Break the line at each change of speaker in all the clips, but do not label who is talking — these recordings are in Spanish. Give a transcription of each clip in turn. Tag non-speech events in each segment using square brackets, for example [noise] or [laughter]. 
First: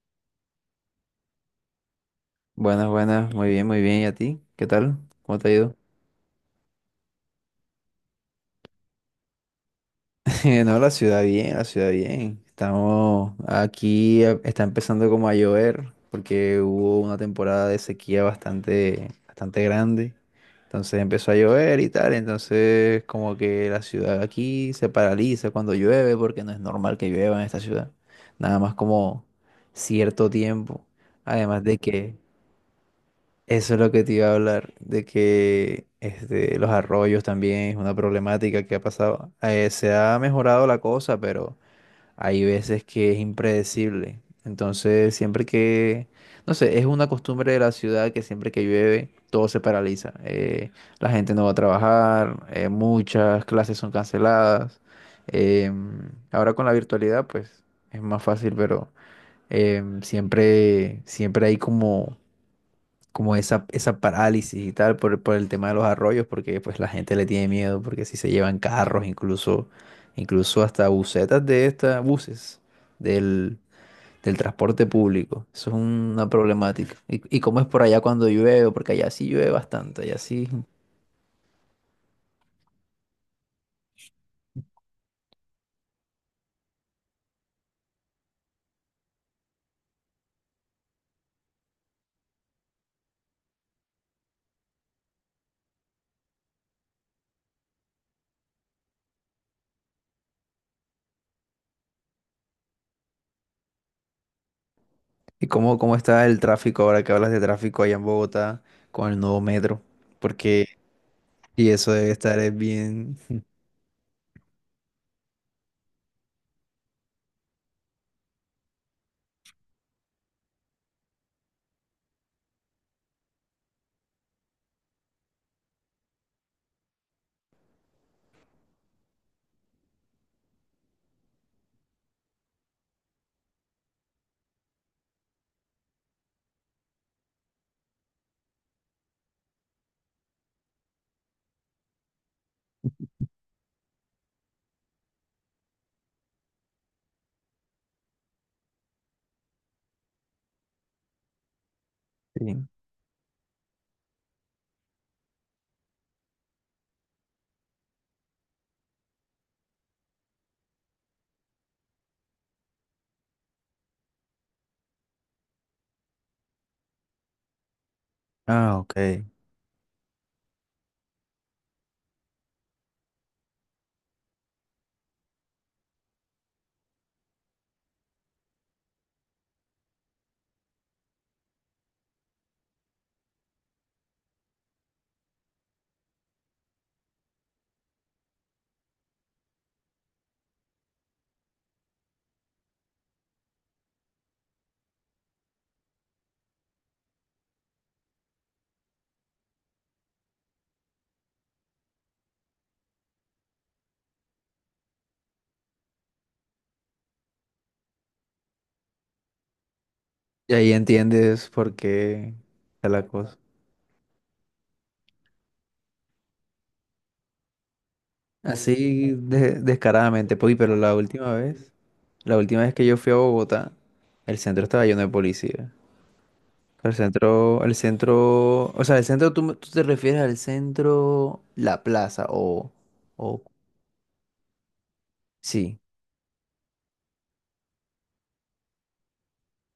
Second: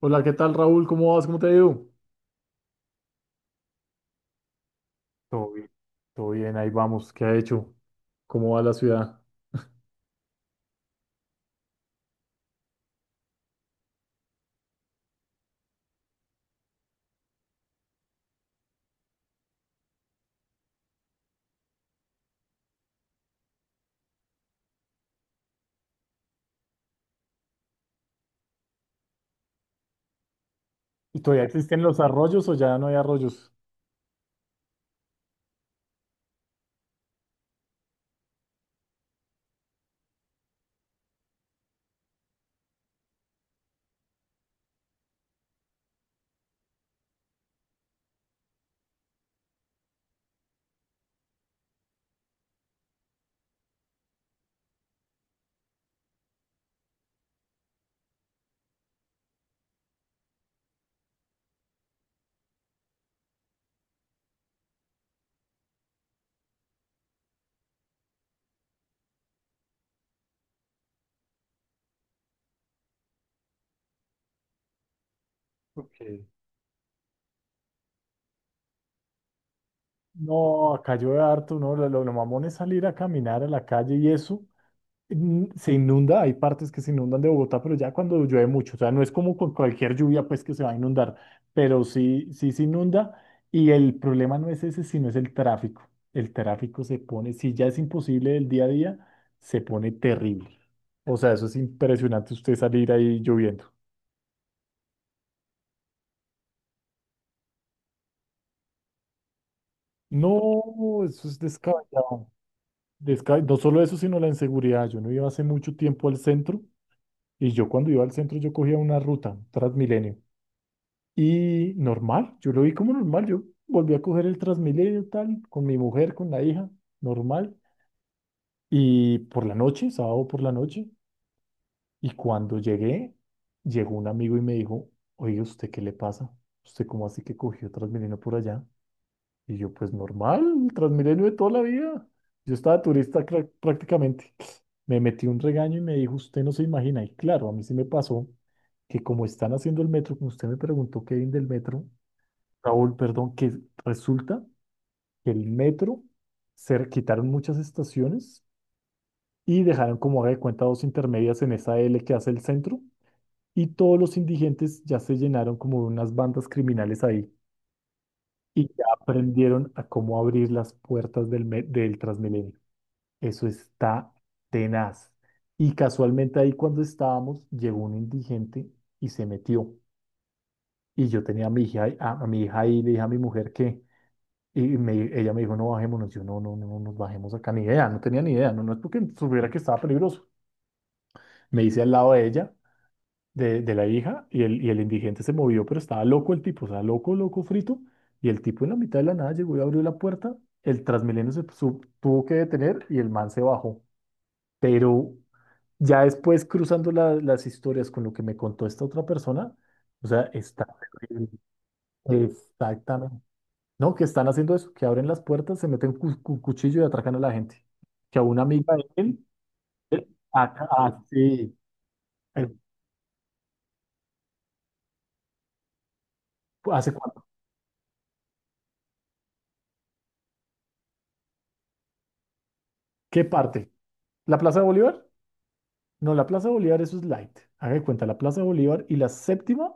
Hola, ¿qué tal, Raúl? ¿Cómo vas? ¿Cómo te ha ido?
Buenas, buenas, muy bien, muy bien. ¿Y a ti? ¿Qué tal? ¿Cómo te
Todo
ha
bien.
ido?
Todo bien, ahí vamos. ¿Qué ha hecho? ¿Cómo va la ciudad?
[laughs] No, la ciudad bien, la ciudad bien. Estamos aquí, está empezando como a llover porque hubo una temporada de sequía bastante grande. Entonces empezó a llover y tal. Entonces como que la ciudad aquí se paraliza cuando llueve porque no es normal que llueva en esta ciudad. Nada más como cierto tiempo.
¿Y todavía
Además de
existen los
que
arroyos o ya no hay arroyos?
Eso es lo que te iba a hablar, de que los arroyos también es una problemática que ha pasado. Se ha mejorado la cosa, pero hay veces que es impredecible. Entonces, no sé, es una costumbre de la ciudad que siempre que llueve todo se paraliza. La gente no va a trabajar, muchas clases son canceladas. Ahora con la virtualidad, pues es más fácil, pero siempre, siempre hay como esa parálisis y tal por el tema de los arroyos, porque pues la gente le tiene miedo, porque si se llevan carros, incluso hasta busetas de estas, buses del, del transporte público. Eso es
Ok.
una problemática. ¿ y cómo es por allá cuando llueve? Porque allá sí llueve bastante, allá sí.
No, acá llueve harto, ¿no? Lo mamón es salir a caminar a la calle y eso, se inunda, hay partes que se inundan de Bogotá, pero ya cuando llueve mucho, o sea, no es como con cualquier lluvia pues que se va a inundar, pero sí, sí se inunda, y el problema no es ese, sino es el tráfico. El tráfico se pone, si ya es imposible el día a día, se pone terrible. O sea, eso es impresionante usted salir ahí lloviendo.
¿Y cómo está el tráfico ahora que hablas de tráfico allá en Bogotá con el nuevo metro? Porque,
No, eso es
y eso debe
descabellado.
estar es bien. [laughs]
No solo eso, sino la inseguridad. Yo no iba hace mucho tiempo al centro y yo cuando iba al centro yo cogía una ruta, Transmilenio. Y normal, yo lo vi como normal, yo volví a coger el Transmilenio tal, con mi mujer, con la hija, normal. Y por la noche, sábado por la noche, y cuando llegué, llegó un amigo y me dijo, oye, ¿usted qué le pasa? ¿Usted cómo así que cogió Transmilenio por allá? Y yo, pues normal, el Transmilenio de toda la vida. Yo estaba turista prácticamente. Me metí un regaño y me dijo, usted no se imagina. Y claro, a mí sí me pasó que como están haciendo el metro, como usted me preguntó, Kevin, del metro,
Sí.
Raúl, perdón, que resulta que el metro se quitaron muchas estaciones y dejaron como haga de cuenta dos intermedias en esa L que hace el centro y todos los indigentes ya se llenaron como de unas bandas criminales ahí y
Ah,
ya
ok.
aprendieron a cómo abrir las puertas del Transmilenio. Eso está tenaz. Y casualmente ahí cuando estábamos llegó un indigente y se metió. Y yo tenía a mi hija, a mi hija ahí y le dije a mi mujer que ella me dijo, no bajémonos. Yo, no, no, no, no nos bajemos acá. Ni idea, no tenía ni idea. No, no es porque supiera que estaba peligroso. Me hice al lado de ella, de la hija, y el indigente se movió, pero estaba loco el tipo, o sea, loco, loco, frito. Y el tipo en la mitad de la nada llegó y abrió la puerta. El Transmilenio se tuvo que detener y el man se bajó. Pero ya después, cruzando las historias con lo que me contó esta otra persona, o sea,
Y
está
ahí
terrible.
entiendes por qué está la
Exactamente.
cosa.
No, que están haciendo eso, que abren las puertas, se meten cuchillo y atracan a la gente. Que a una amiga de
Así
él,
descaradamente, pues, pero
ah, sí,
la
eh,
última vez que yo fui a Bogotá, el centro estaba lleno de policía.
¿hace cuánto?
O sea, el centro, tú te refieres al centro, la plaza, o,
¿Qué
o,
parte? ¿La Plaza de Bolívar?
sí,
No, la Plaza de Bolívar, eso es light. Haga de cuenta, la Plaza de Bolívar y la séptima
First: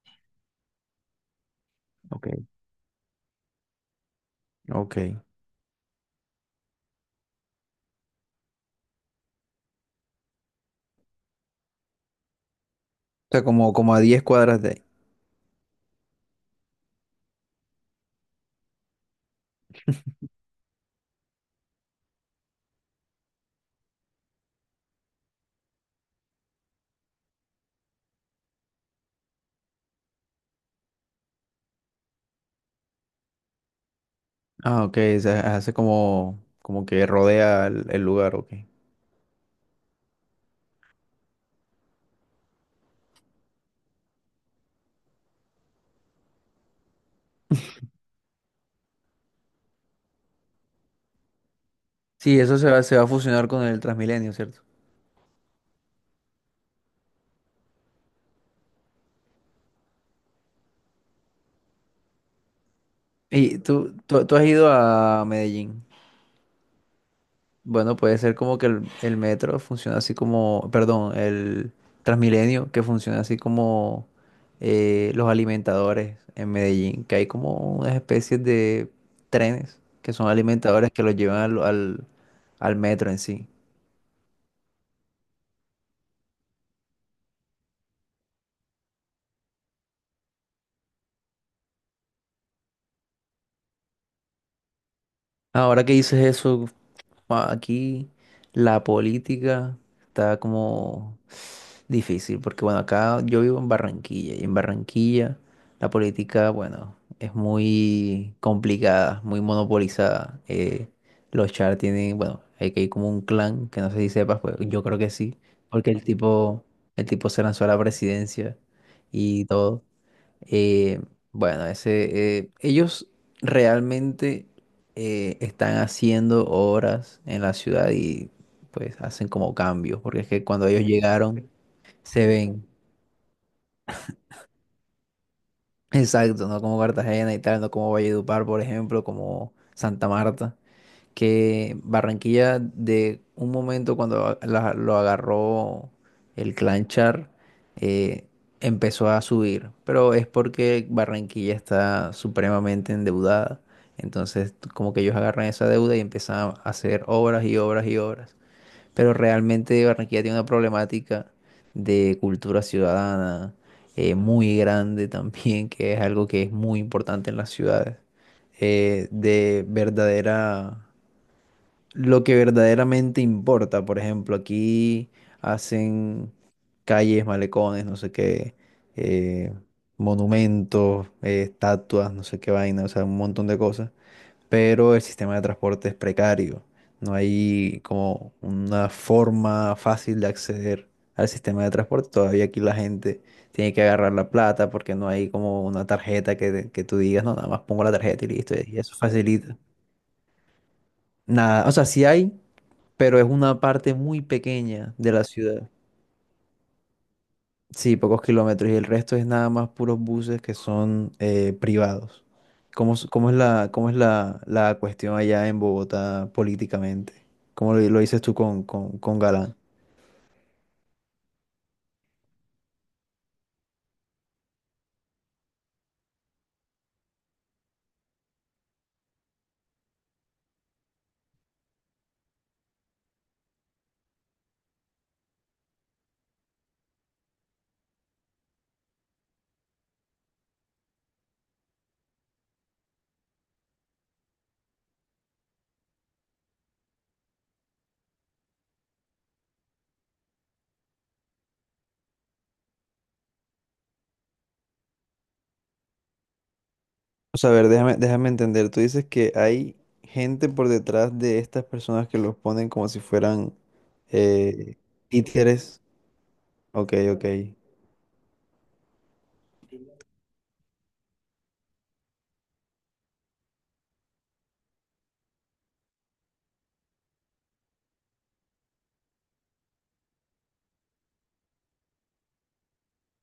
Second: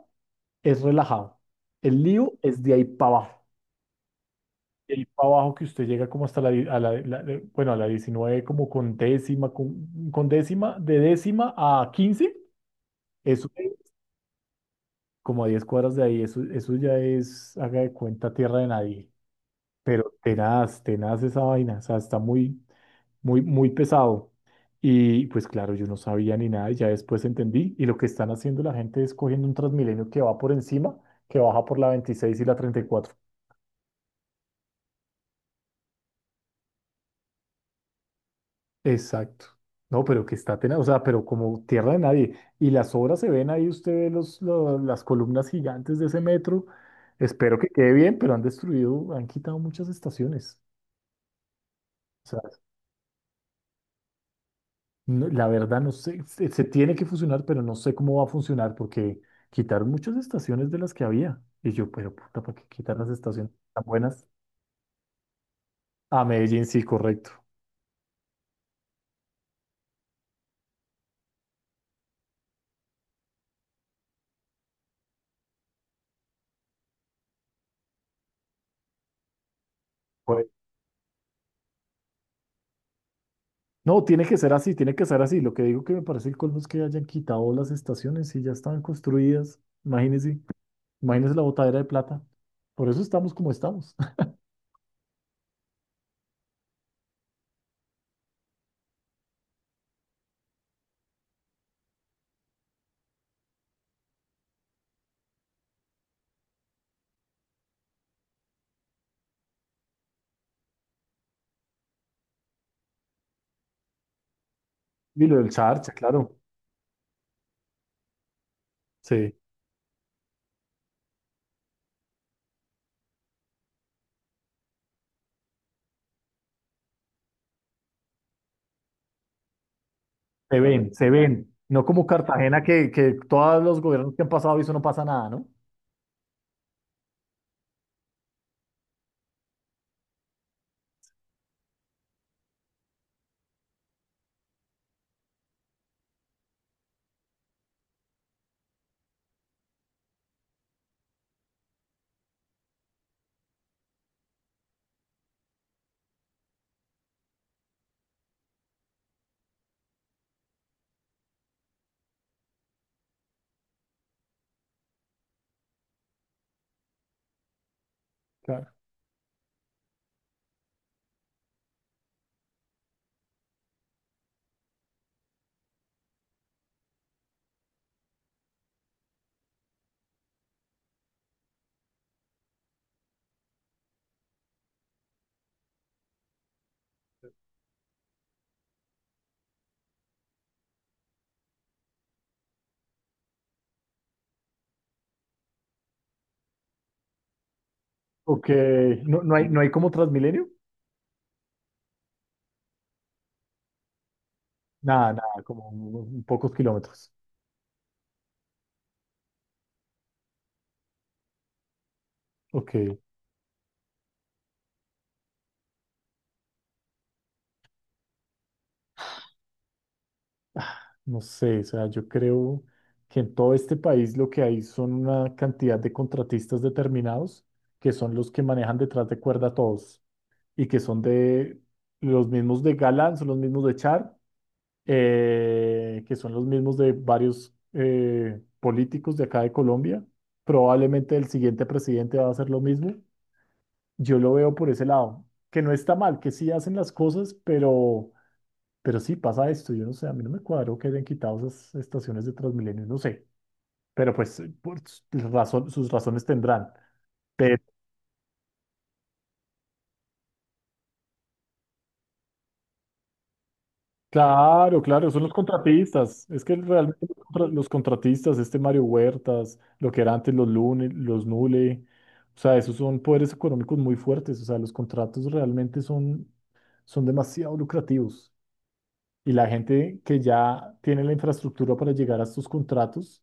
es relajado. El
ok,
lío es de ahí para abajo. De
ok.
ahí para abajo que usted llega como hasta la, di- a la- la- la- bueno, a la 19 como con décima, con décima, de décima a 15,
O sea,
eso.
como a diez cuadras de ahí.
Como a 10 cuadras de ahí, eso ya es, haga de cuenta, tierra de nadie. Pero tenaz, tenaz esa vaina, o sea, está muy, muy, muy pesado. Y pues claro, yo no sabía ni nada, y ya después entendí. Y lo que están haciendo la gente es cogiendo un Transmilenio que va por encima, que baja por la 26 y la 34.
Ah, ok, o sea, hace como que rodea el lugar, ok.
Exacto. No, pero que está tenaz, o sea, pero como tierra de nadie. Y las obras se ven ahí, usted ve las columnas gigantes de ese metro. Espero que quede bien, pero han destruido, han quitado muchas estaciones.
Sí, se va a fusionar con el Transmilenio, ¿cierto?
No, la verdad no sé, se tiene que fusionar, pero no sé cómo va a funcionar porque quitaron muchas estaciones de las que había. Y yo, pero puta, ¿para qué quitar las estaciones
Y
tan buenas?
tú has ido a Medellín.
A Medellín, sí, correcto.
Bueno, puede ser como que el metro funciona así como, perdón, el Transmilenio, que funciona así como los alimentadores en Medellín, que hay como unas especies de trenes que son
Pues,
alimentadores que los llevan al al, metro en sí.
no, tiene que ser así, tiene que ser así. Lo que digo que me parece el colmo es que hayan quitado las estaciones y ya estaban construidas. Imagínense, imagínense la botadera de plata. Por eso estamos como estamos. [laughs]
Ahora que dices eso, ah, aquí la política está como difícil, porque bueno, acá yo vivo en Barranquilla y en Barranquilla la política, bueno, es muy complicada, muy monopolizada. Los Char tienen, bueno, hay que ir como un clan, que no sé si sepas, pues yo creo que
Y lo
sí,
del charcha,
porque
claro.
el tipo se lanzó a la presidencia
Sí,
y todo. Eh, bueno, ellos realmente están haciendo obras en la ciudad y pues hacen como cambios, porque es que
se
cuando ellos
ven, se
llegaron
ven. No como
se
Cartagena
ven,
que todos los gobiernos que han pasado y eso no pasa nada, ¿no?
exacto, no como Cartagena y tal, no como Valledupar, por ejemplo, como Santa Marta. Que Barranquilla de un momento cuando lo agarró el clan Char, eh, empezó a subir, pero es porque Barranquilla está supremamente endeudada. Entonces, como que ellos agarran esa deuda y empiezan a hacer obras y obras y obras. Pero realmente Barranquilla tiene una problemática de cultura ciudadana muy grande también, que es algo que es muy importante en las ciudades
Claro.
de verdadera lo que verdaderamente importa. Por ejemplo, aquí hacen calles, malecones, no sé qué, eh, monumentos, estatuas, no sé qué vaina, o sea, un montón de cosas. Pero el sistema de transporte es precario. No hay como una forma fácil de acceder al sistema de transporte. Todavía aquí la gente tiene que agarrar la plata porque no hay como una tarjeta que tú digas, no, nada más pongo la tarjeta y
Ok,
listo, y eso
no, no hay,
facilita.
no hay como Transmilenio.
Nada, o sea, sí hay, pero es una parte muy pequeña de
Nada,
la
nada, como
ciudad.
pocos kilómetros.
Sí, pocos kilómetros y el resto es nada más puros buses que son privados.
Ok,
¿ cómo es la cuestión allá en Bogotá políticamente? ¿Cómo lo dices tú con Galán?
no sé, o sea, yo creo que en todo este país lo que hay son una cantidad de contratistas determinados que son los que manejan detrás de cuerda a todos y que son de los mismos de Galán, son los mismos de Char, que son los mismos de varios políticos de acá de Colombia. Probablemente el siguiente presidente va a hacer lo mismo. Yo lo veo por ese lado, que no está mal, que sí hacen las cosas, pero sí pasa esto. Yo no sé, a mí no me cuadró que hayan quitado esas estaciones de Transmilenio, no sé, pero pues sus razones tendrán.
O sea, a
Pero,
ver, déjame entender. Tú dices que hay gente por detrás de estas personas que los ponen como si fueran eh,
claro, claro, son los
títeres.
contratistas. Es que
Ok,
realmente
ok.
los contratistas, este Mario Huertas, lo que era antes los Lune, los Nule, o sea, esos son poderes económicos muy fuertes. O sea, los contratos realmente son demasiado lucrativos. Y la gente que ya tiene la infraestructura para llegar a estos contratos,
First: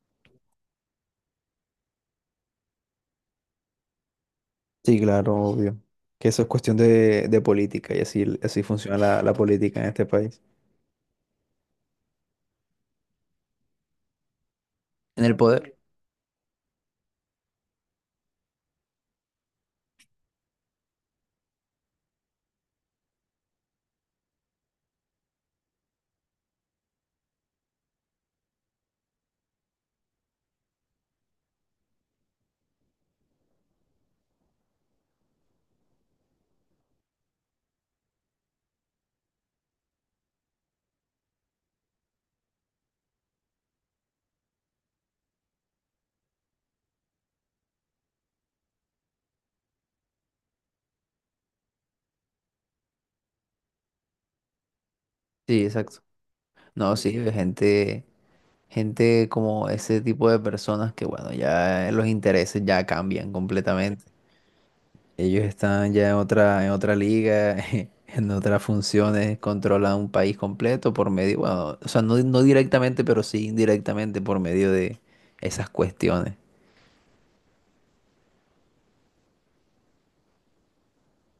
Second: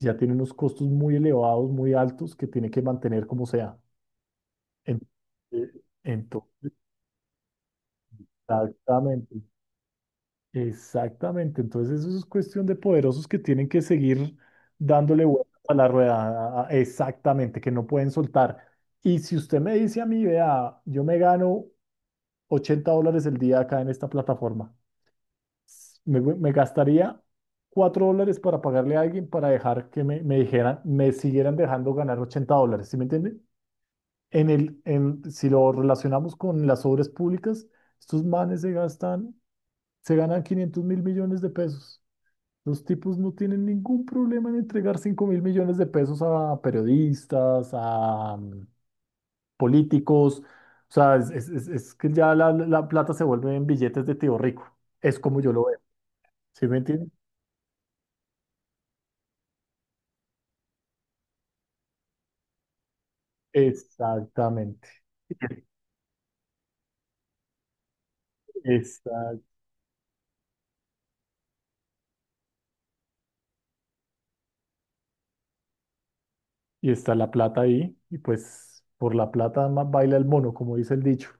ya tiene unos costos muy elevados, muy altos, que tiene que mantener como sea.
Sí,
En-
claro, obvio.
eh,
Que eso es
ento-
cuestión de política y así, así funciona la
exactamente,
política en este país.
exactamente. Entonces eso es cuestión de poderosos que tienen que seguir dándole
En el
vueltas a
poder.
la rueda, exactamente, que no pueden soltar. Y si usted me dice a mí, vea, yo me gano $80 el día acá en esta plataforma. Me gastaría $4 para pagarle a alguien para dejar que me dijeran, me siguieran dejando ganar $80, ¿sí me entiende? Si lo relacionamos con las obras públicas, estos manes se gastan, se ganan 500.000 millones de pesos. Los tipos no tienen ningún problema en entregar 5.000 millones de pesos a periodistas, a políticos. O sea, es que ya la plata se vuelve en billetes de tío rico. Es como yo
Sí,
lo veo,
exacto.
¿sí me
No,
entiendes?
sí, gente como ese tipo de personas que, bueno, ya los intereses ya cambian completamente.
Exactamente.
Ellos están ya en otra liga, [laughs] en otras funciones,
Está,
controlan un país completo por medio, bueno, o sea, no, no directamente, pero sí indirectamente por medio de esas cuestiones.
y está la plata ahí, y pues por la plata más baila el mono, como dice el dicho.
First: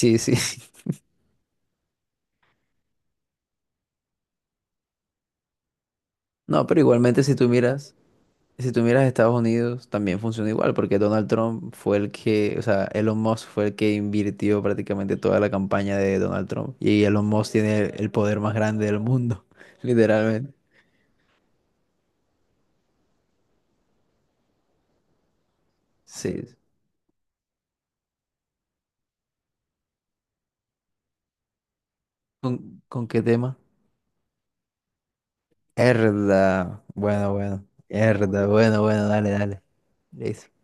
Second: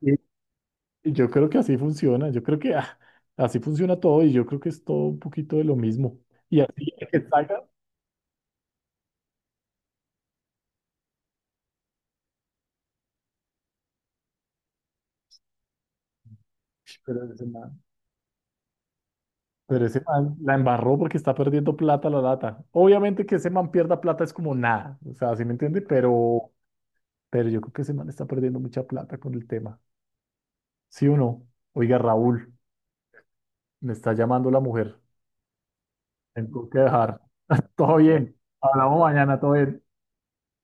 Y,
sí. [laughs]
y yo creo que así funciona, yo creo que así funciona todo, y yo creo que es todo un poquito de lo mismo. Y
No, pero
así el
igualmente
que
si tú
salga,
miras. Si tú miras Estados Unidos, también funciona igual, porque Donald Trump fue el que, o sea, Elon Musk fue el que invirtió prácticamente toda la campaña de Donald Trump.
"Ush,
Y
pero
Elon
ese
Musk
man,
tiene el poder más grande del mundo, [laughs]
pero ese man la
literalmente.
embarró porque está perdiendo plata la lata. Obviamente que ese man pierda plata es como nada, o sea, ¿sí me entiende?
Sí. Sí.
Pero yo creo que ese man está perdiendo mucha plata con el tema. ¿Sí o no? Oiga, Raúl,
Con qué tema?
me está llamando la mujer. Tengo que
Herda.
dejar.
Bueno, bueno.
[laughs] Todo bien.
Herda, bueno,
Hablamos
bueno, dale,
mañana, todo
dale.
bien.
Listo.